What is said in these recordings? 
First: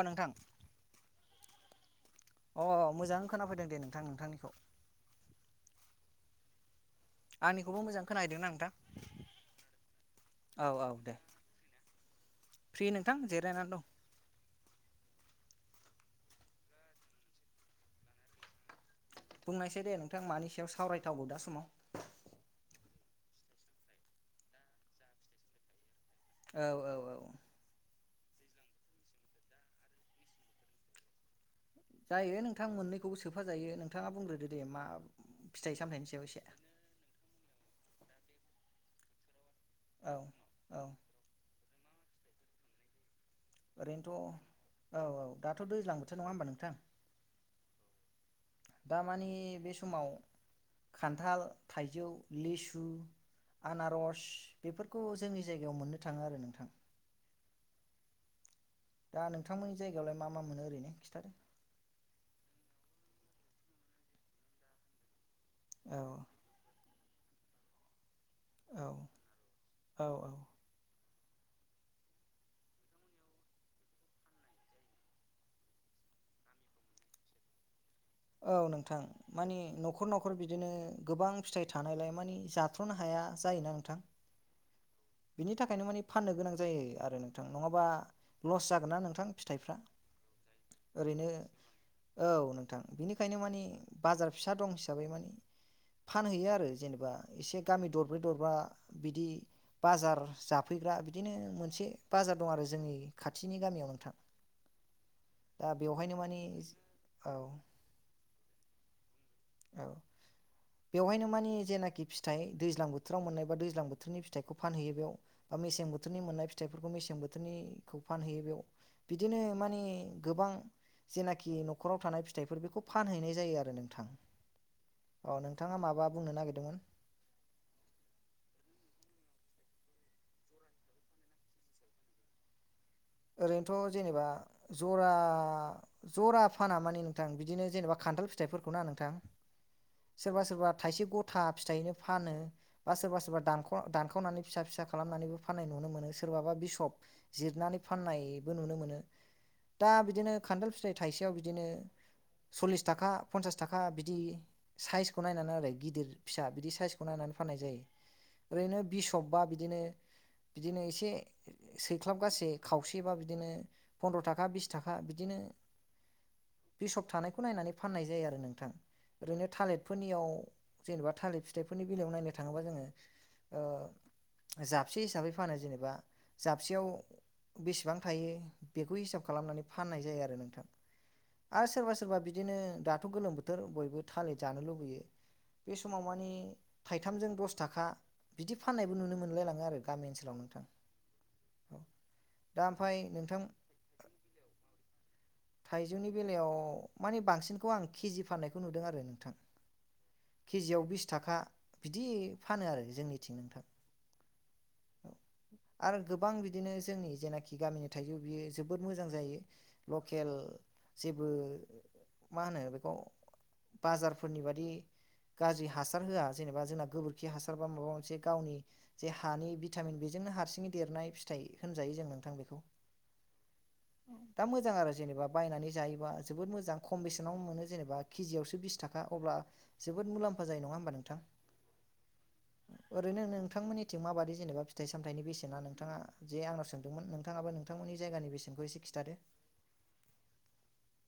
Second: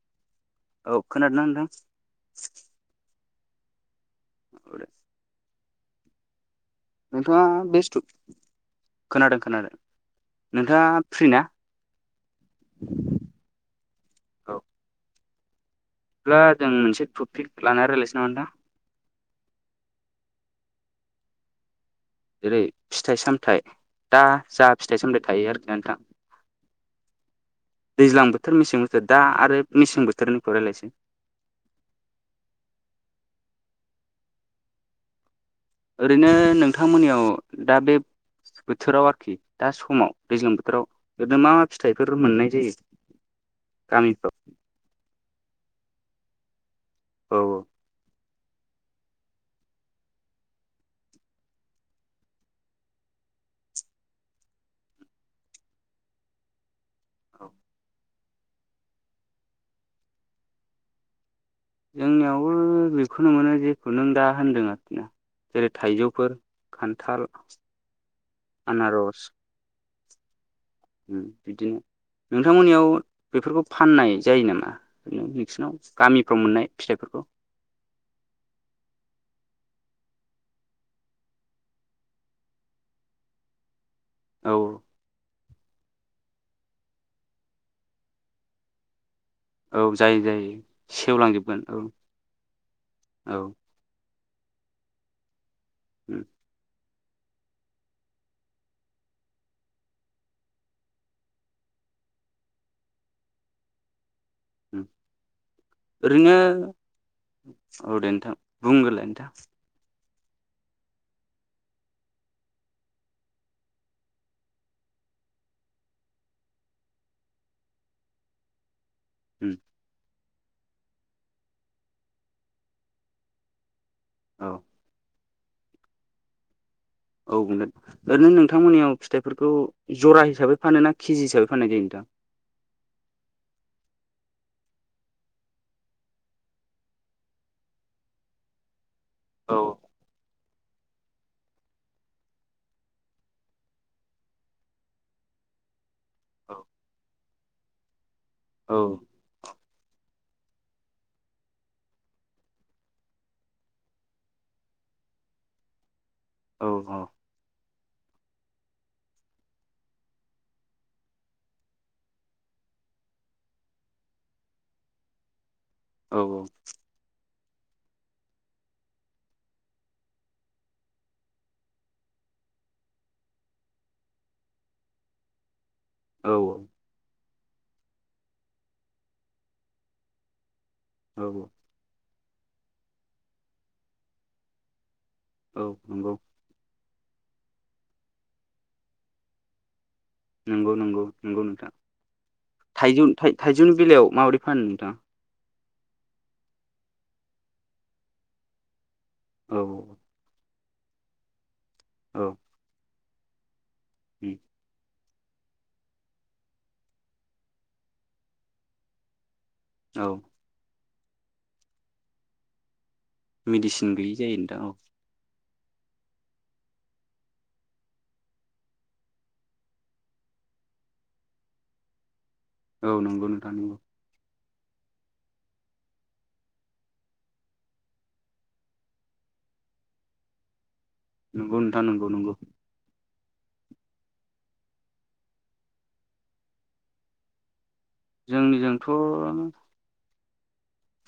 अ नोंथां औ खोनादोंना नोंथां अ मोजां खोनाफैदों दे नोंथां नोंथांनिखौ औ दे नोंथाङा आंनिखौबो बेस्थ' मोजां खोनाहैदोंना नोंथां खोनादों खोनादों औ औ नोंथाङा दे फ्रिना फ्रि नोंथां जिरायनानै दं अब्ला जों मोनसे टपिक लानानै रायल्लायसै नामा नोंथां बुंनायसै दे नोंथां मानि सायाव सावरायथावो दा समाव जेरै फिथाइ सामथायाइ दा जा फिथाइ सामथायाइ थायो आरोखि ना नोंथां औ औ औ दैज्लां बोथोर मेसें बोथोर दा आरो मेसें बोथोरनिखौ रायज्लायसै जायो नोंथां मोननैखौबो सोफाजायो नोंथाङा बुंग्रोदो दे मा फिथाइ सामथाइनि सायाव ओरैनो एसे नोंथांमोननियाव दा बे बोथोराव आरोखि दा समाव औ दैज्लां औ बोथोराव ओरनो मा मा फिथाइफोर मोननाय जायो गामिफ्राव ओरैनोथ' औ औ दाथ' दैज्लां बोथोर नङा होमबा नोंथां औ औ दामानि बे समाव खान्थाल थाइजौ लिसु आनारस बेफोरखौ जोंनि जायगायाव मोननो थाङो आरो नोंथां औ दा नोंथांमोननि जायगायावलाय मा मा मोनो ओरैनो खिन्थादो जोंनियावबो बेखौनो मोनो जेखौ नों दा होन्दों आरोखि ना जेरै औ थाइजौफोर खान्थाल औ औ औ उम बिदिनो नोंथांमोननियाव बेफोरखौ फाननाय जायो नामा ओर नोंसिनाव गामिफ्राव मोननाय फिथाइफोरखौ [inaudible] औ नोंथां मानि न'खर न'खर बिदिनो गोबां फिथाइ थानायलाय मानि जाथ्र'नो हाया जायोना नोंथां औ बिनि थाखायनो मानि फाननो गोनां जायो आरो नोंथां नङाबा लस जागोन ना नोंथां फिथाइफ्रा औ जायो जायो ओरैनो सेवलांजोबगोन औ औ नोंथां बिनिखायनो औ मानि बाजार फिसा दं हिसाबै मानि उम फानहैयो आरो जेनेबा एसे गामि दरब्रै दरबा बिदि बाजार जाफैग्रा बिदिनो मोनसे बाजार दं आरो जोंनि खाथिनि गामियाव नोंथां दा बेवहायनो ओरैनो मानि औ औ दे नोंथां बुंग्रोलाय नोंथां। औ [inaudible] बेवहायनो मानि जेनाखि फिथाइ दैज्लां बोथोराव मोननाय बा दैज्लां बोथोरनि फिथाइखौ फानहैयो बेयाव मेसें बोथोरनि मोननाय फिथाइफोरखौ मेसें बोथोरनिखौ फानहैयो बेयाव बिदिनो उम मानि गोबां जेनाखि न'खराव थानाय फिथाइफोर बेखौ फानहैनाय जायो आरो नोंथां औ अ नोंथाङा माबा बुंनो नागिरदोंमोन? औ बुंगोन ओरैनो नोंथांमोननियाव फिथाइफोरखौ जरा हिसाबै फानो ना केजि हिसाबै फाननाय जायो नोंथां? [inaudible] ओरैनोथ' जेनेबा जरा जरा फाना माने नोंथां बिदिनो जेनेबा खान्थाल फिथाइफोरखौ ना नोंथां औ सोरबा सोरबा थाइसे गथा फिथाइ बो फानो बा सोरबा सोरबा दानख- दानखावनानै फिसा फिसा खालामनानैबो फाननाय नुनो मोनो सोरबाबा औ बिसब जिरनानै फाननाय बो नुनो औ मोनो। दा बिदिनो खान्थाल फिथाइ थाइसेयाव बिदिनो सल्लिस थाखा पन्सास थाखा बिदि साइसखौ नायनानै आरो गिदिर फिसा औ बिदि साइसखौ नायनानै फाननाय जायो ओरैनो बिसब बा बिदिनो बिदिनो एसे सैख्लाबगासे खावसेबा बिदिनो फन्द्र' थाखा बिस थाखा बिदिनो औ बिसब थानायखौ नायनानै फाननाय जायो आरो नोंथां। ओरैनो थालिरफोरनियाव जेनेबा थालिर फिथाइफोरनि बेलायाव नायनो थाङोबा जोङो ओ जाबसे हिसाबै फानो जेने बा औ जाबसेयाव बेसेबां थायो बेखौ हिसाब खालामनानै फाननाय जायो आरो नोंथां। औ औ आरो सोरबा सोरबा बिदिनो दाथ' गोलोम बोथोर बयबो थालिर जानो लुबैयो औ बे समाव नंगौ मानि थाइथामजों दस थाखा बिदि फाननायबो नुनो मोनलायलाङो आरो गामि ओनसोलाव नोंथां नंगौ नंगौ नंगौं नोंथां। औ दा ओमफ्राय थायजौ नोंथां थायजौनि बेलायाव माबोरै फान्नो नोंथाङा? थाइजौनि बेलायाव माने बांसिनखौ आं केजि फाननायखौ नुदों आरो नोंथां औ औ केजियाव बिस थाखा बिदि औ फानो आरो जोंनिथिं नोंथां उम आरो गोबां बिदिनो जोंनि जेनाखि गामिनि थाइजौ बियो जोबोद मोजां जायो। औ लकेल जेबो मा होनो बेखौ मेडिसिन गैयि जायो बाजारफोरनि नोंथां बादि औ। गाज्रि हासार होआ जेनेबा जोंना गोबोरखि हासार बा माबा मोनसे गावनि जे हानि भिटामिन बेजोंनो हारसिङै देरनाय फिथाइ होनजायो जों नोंथां। बेखौ औ नंगौ नोंथां नंगौ दा मोजां आरो जेनेबा बायनानै जायोबा जोबोद मोजांमसेनावनो मोन जेनेबा केजियावसो बिस थाखा अब्ला जो बोद मुलामफा जायो नङा होनबा नंगौ नोंथां नंगौ नंगौ ओरैनो नोंथांमोननिथिं माबादि जेनेबा फिथाइ सामथाइनि बेसेना नोंथाङा जे आंनाव सोंदोंमोन नोंथाङाबो नोंथांमोननि जायगानि बेसेनखौ एसे जोंनिजोंथ' खिन्थादो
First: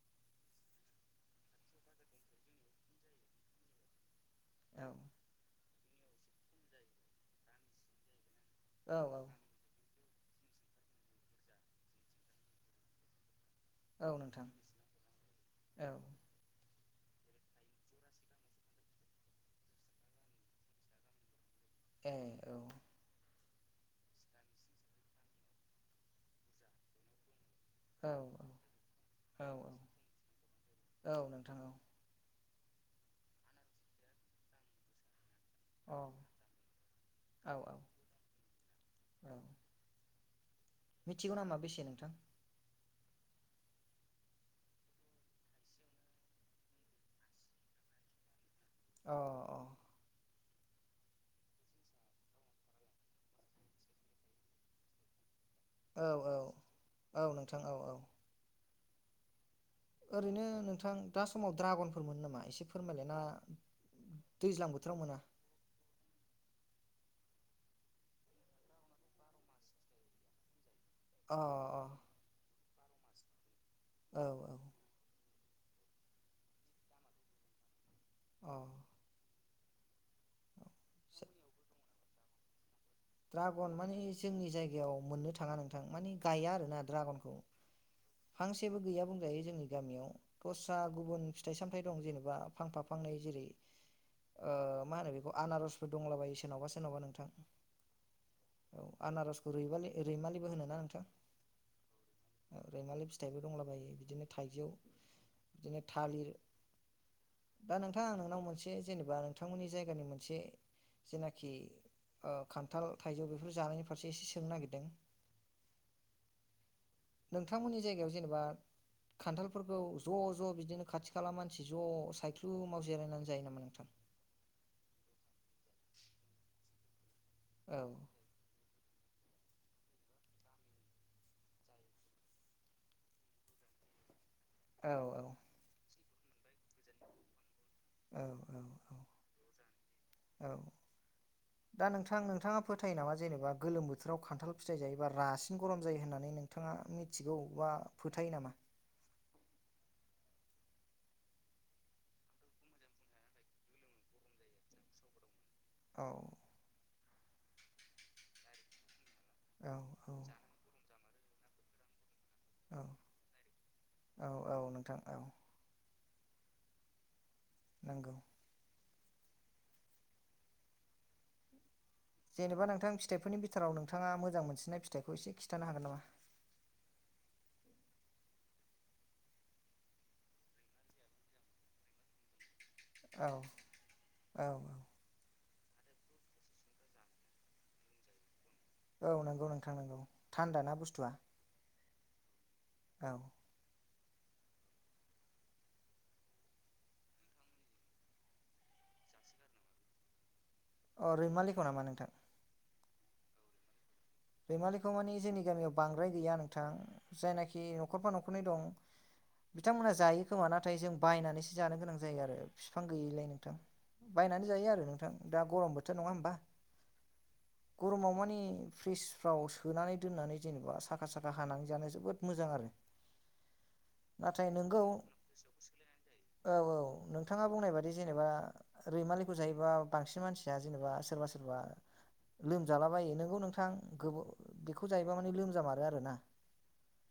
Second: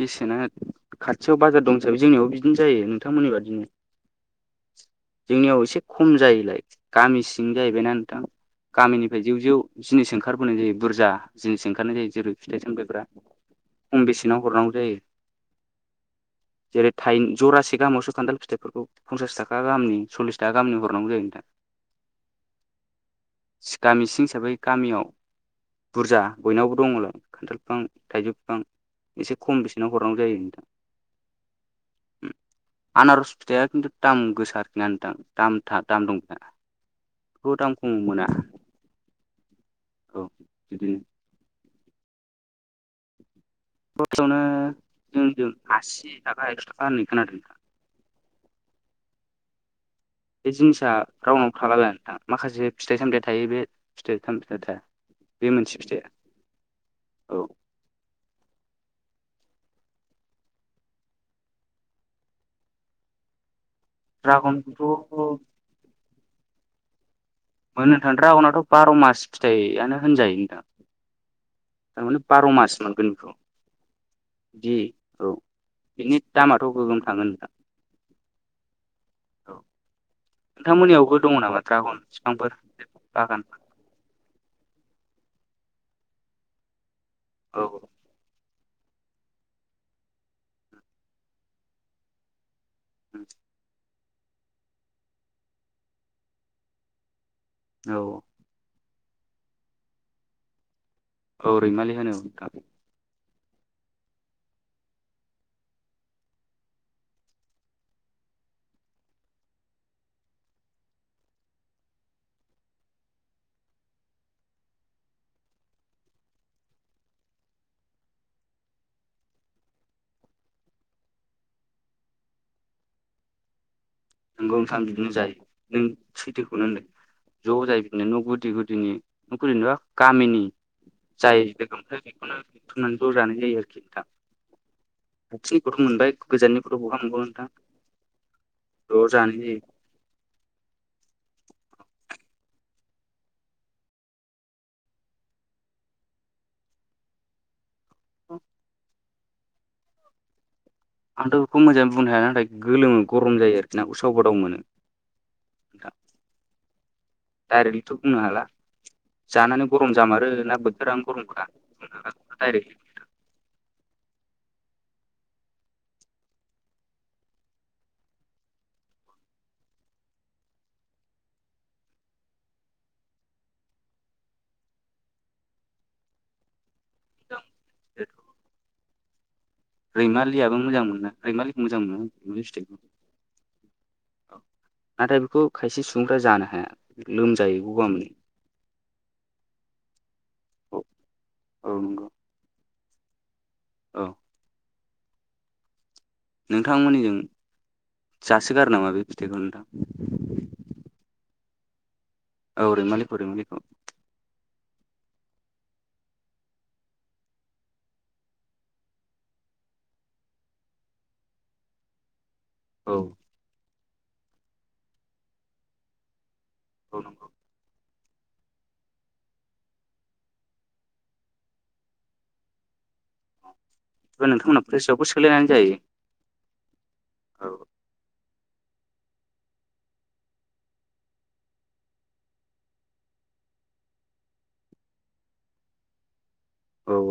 बेसेना खाथियाव बाजार दं हिसाबै जोंनियावबो बिदिनो जायो नोंथांमोननि बादिनो औ जोंनियाव एसे खम जायलाय गामि सिं जाहैबायना नोंथां औ औ गामिनिफ्राय जेव जेव जिनिस ओंखारबोनाय जायो बुरजा जिनिस ओंखारनाय जायो जेरै- फिथाइ सामथायफ्रा खम औ बेसेनाव नोंथां हरनांगौ जायो औ जेरै थाइ जरासे गाहामावसो खान्थाल फिथाइफोरखौ फन्सास थाखा गाहामनि सल्लिस थाखा गाहामनि हरनांगौ जायो नोंथाङा ए औ गामि सिं हिसाबै गामियाव बुरजा बयनावबो दङल खान्थालफिफां औ थाइजौफिफां एसे औ खम बेसेनाव हरनांगौ जायो नोंथां। औ नोंथां औ उम आनारस फथायाया खिथु दाम गोसाो आरोखि नोंथां दामथ औ दाम दंथा औ बे दाम औ खम मोना औ औ बिदिनो मिथिगौ नामा बेसे नों फसआवनो जोंजों आसि थाखा एस' थाखा होननाय खोनादों नों [inaudible] अ अ बे जिनिसा रउनाव थलालोंथां माखासे फिथाइ सामथायाइ थायो बे फिथाइ सामथा थाया बे मोनसे औ फिथाइया औ औ नोंथां औ औ ओरैनो नोंथां दा समाव द्रागनफोर मोनो नामा एसे फोरमायलायना द्रगनखौथ' मोननो थां द्रागनआथ' बार' मास फिथाइयानो होनजायो नोंथां अ थारमाने बार' मास मोनगोन बेखौ औ बिदि औ बिनि दामाथ' गोगोम थाङोना औ नोंथांमोननियावबो दङ नामा ड्रागन बिफांफोर बागान दड्रागन माने जोंनि जायगायाव मोननो थाङा नोंथां मानिे गया आरो ना दड्रागनखौ। औ औ फांसेबो गैया बुंजायो जोंनि गामियाव दस्रा गुबुन फिथाइ सामथायाइ दं जेनेबा फांफा फांनै जेरै मा होनो बेखौ आनारसफोर दंलाबायो सोरनावबा सोरनावबा नोंथां औ औ आनारसखौ रालि रैमालिबो होनो ना नोंथां औ रैमालि होनो औ रैमालि फिथाइबो दंलाबायो बिदिनो थाइजौ बिदिनो थालिर दा नोंथाङां नोंनाव मोनसे जेनेबा नोंथांमोननि जायगानि मोनसे जेनाखि खान खान्थाल थाइजौ बेफोर जानायनि फारसे एसे सोंनो नागिरदों नोंथांमोननि जायगायाव जेनेबा खान्थालफोरखौ ज' ज' बिदिनो खाथि खाला मानसि ज' सायख्लुमाव जिरायनानै जायो नामा नोंथां नोंगौ नोंथां बिदिनो जायो नों सैथोखौनो होनदों ज' औ जायो बिदिनो न' गुदि गुदिनि नख कामिनि जाय ओमफ्राय बेखौनो दिथनानै रानाय जायो आरोखि नोंथां औ औ खाथिनिखौथ' मोनबाय गोजाननिखौथ' बहा मोनबावोन नोंथां औ औ ज' जानाय जायो औ दा नोंथां नोंथाङा फोथायो नामा जेनेबा गोलोम बोथोराव खान्थाल फिथाइ जायो बा रासिन गरम जायो होननानै नोंथाङा मिथिगौ बा फोथायो नामा? आंथ' बेखौ मोजाङै बुंनो हाया नाथाय गोलोमो गरम जायो आरोखि ना उसाव गोादाव मोनो औ डायरेक्टलिथ' बुंनो हाला जानानै औ गरम औ जामारो ना बोथोरा गरमखा औ औ नोंथां औ नंगौ जेनेबा नोंथां फिथाइफोरनि बिथोराव नोंथाङा मोजां मोनसिननाय फिथाइखौ एसे खिन्थानो हागोन नामा [inaudible] रैमालियबो मोजां मोना रैमालिखौ मोजां मोनो आंस्ट्रिक्टआव औ औ औ नाथाय बेखौ खायसे सुबुंफ्रा जानो हाया लोमजायो गगा मोनो औ नंगौ नोंथां नांगौ थान्दा ना बुस्थुआ औ नंगौ औ औ नोंथांमोननिजों जासोगारो नामा बे फिथाइखौ नोंथां अ रैमालिखौ नामा नोंथां? औ रैमालिखौ रैमालिखौ रैमालिखौ मानि जोंनि गामियाव बांद्राय गैया नोंथां जायनाखि न'खरफा न'खरनै दं बिथांमोना जायो खोमा नाथाय जों बायनानैसो जानो गोनां जायो आरो। फिफां औ गैयिलाय नोंथां बायनानै जायो आरो नोंथां दा गरम बोथोर नङा होमबा औ नंगौ गरमाव मानि फ्रिस फाव सोनानै दोननानै जेनेबा साखा साखा हानानै जानो जोबोद मोजां आरो नाथाय नोंथांमोना नोंगौ फ्रेसआवबो सोलायनानै जायो। औ औ नोंथाङा औ बुंनाय बादि जेनेबा। रैमालिखौ जायोबा बांसिन मानसिया जेनेबा सोरबा सोरबा लोमजालाबायो नोंगौ नोंथां गोबाव बेखौ जायोबा माने लोमजामारो आरोना औ औ।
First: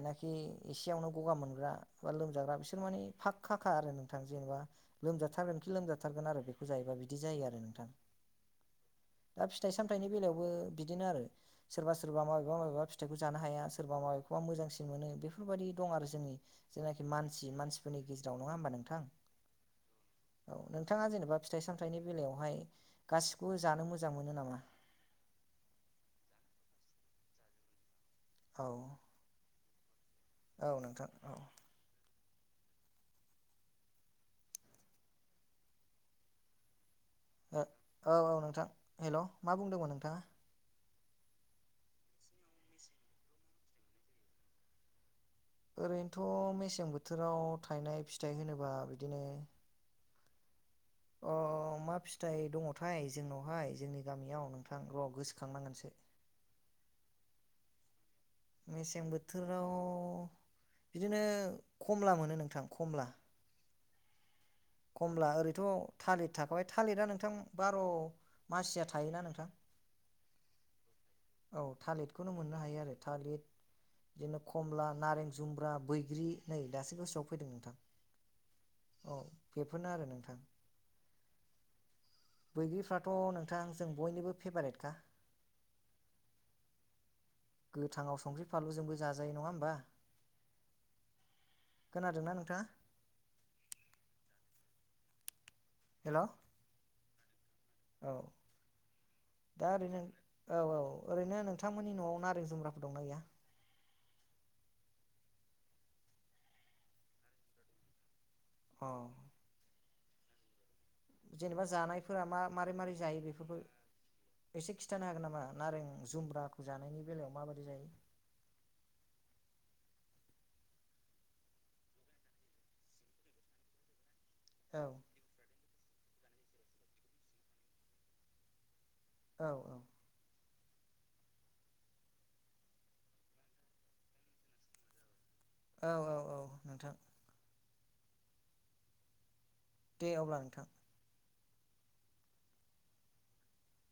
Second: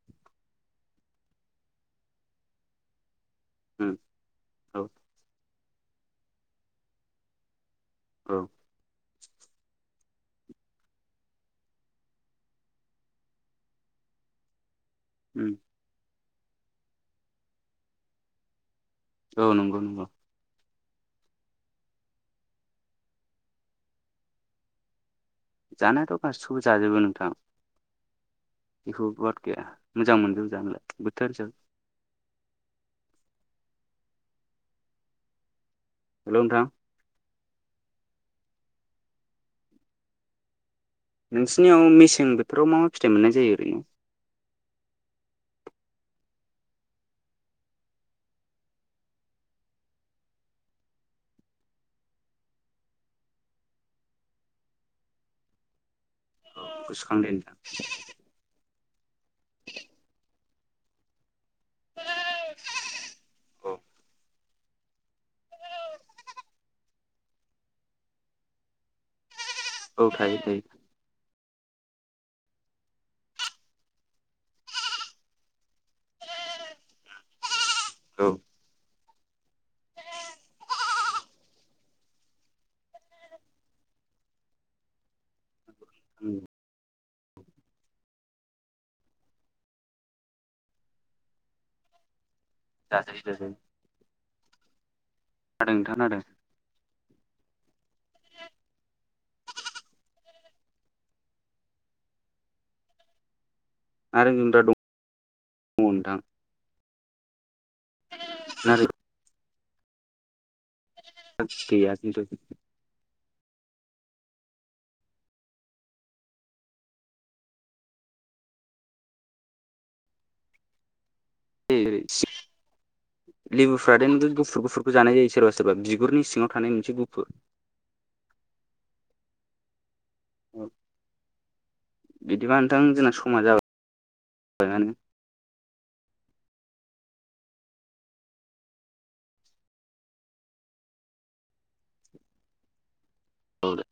जायनाखि एसेयावनो गगा मोनग्रा बा लोमजाग्रा बिसोर माने फा खाखा आरो उम नोंथां जेनेबा औ लोमजाथारगोनखि लोमजाथारगोन आरो बेखौ जायोबा बिदि जायो आरो नोंथां। औ। दा फिथाइ सामथायाइनि बेलायावबो बिदिनो आरो सोरबा सोरबा माबेबा माबेबा फिथाइखौ जानो हाया सोरबा मबेबा मोजांसिन मोनो उम बेफोरबायदि दं आरो जोंनि जायनाखि मानसि मानसिफोरनि गेजेराव नङा होमबा नोंथां? औ नंगौ नंगौ औ नोंथाङा जेनेबा फिथाइ सामथायाइनि बेलायावहाय गासिखौबो जानो मोजां मोनो नामा? जानायाथ' गासिबो जाजोबो नोंथां औ बेखौ बराद गैया मोजां मोनदोंज औ नालाय नोंथां औ बोथोरजों हेलौ नोंथां। औ औ नोंथां हेलौ मा बुंदोंमोन नोंथाङा? नोंसिनियाव मेसें बोथोराव मा मा फिथाइ मोननाय जायो ओरैनो ओरैनोथ' मेसें बोथोराव थायनाय फिथाइ होनोबा बिदिनो अ मा फिथाइ दङथाय जोंनावहाय जोंनि गामियाव नोंथां र' गोसोखांनांगोनसो गोसोखां दे नोंथां मेसें बोथोराव बिदिनो खमला मोनो नोंथां कमला औ खमला ओरैथ' थालिर थाखाबाय थालिरा नोंथां बार' मासिया थायोना नोंथां। औ थायो थायो। औ थालिरखौनो मोननो हायो आरो थालिर बिदिनो खमला नारें जुमब्रा बैग्रि नै दासो गोसोआव फैदों नोंथां। औ औ बेफोरनो आरो नोंथां बैग्रिफ्राथ' नोंथां जों बयनिबो फेभारेटखा औ गोथाङाव संख्रि फानलुजोंबो जाजायो नङा होमबा खोनादोंना नोंथाङा जाजायो जाजायो। खोनादों नोंथां हेल' खोनादों। औ दा ओरैनो औ औ ओरैनो नोंथांमोननि न'आव नारें जुमब्राफोर दंना गैया? आरो जोंदा दं दङ नोंथां नारें औ जेनेबा गैया जानायफोरा खिन्थु मा मारै मारै जायो बेफोरखौ एसे खिन्थानो हागोन नामा नारें जुमब्राखौ जानायनि बेलायाव माबादि जायो? [inaudible] लेबुफ्रा देन गुफुर औ गुफुरखौ जानाय जायो सोरबा सो सोरबा बिगुरनि सिङाव थानाय मोनसे गुफुर औ औ। औ। बिदिबा नोंथां जोंना समा जाबाय जाबाय मानो। औ औ औ नोंथां। दे अब्ला नोंथां। औ दे।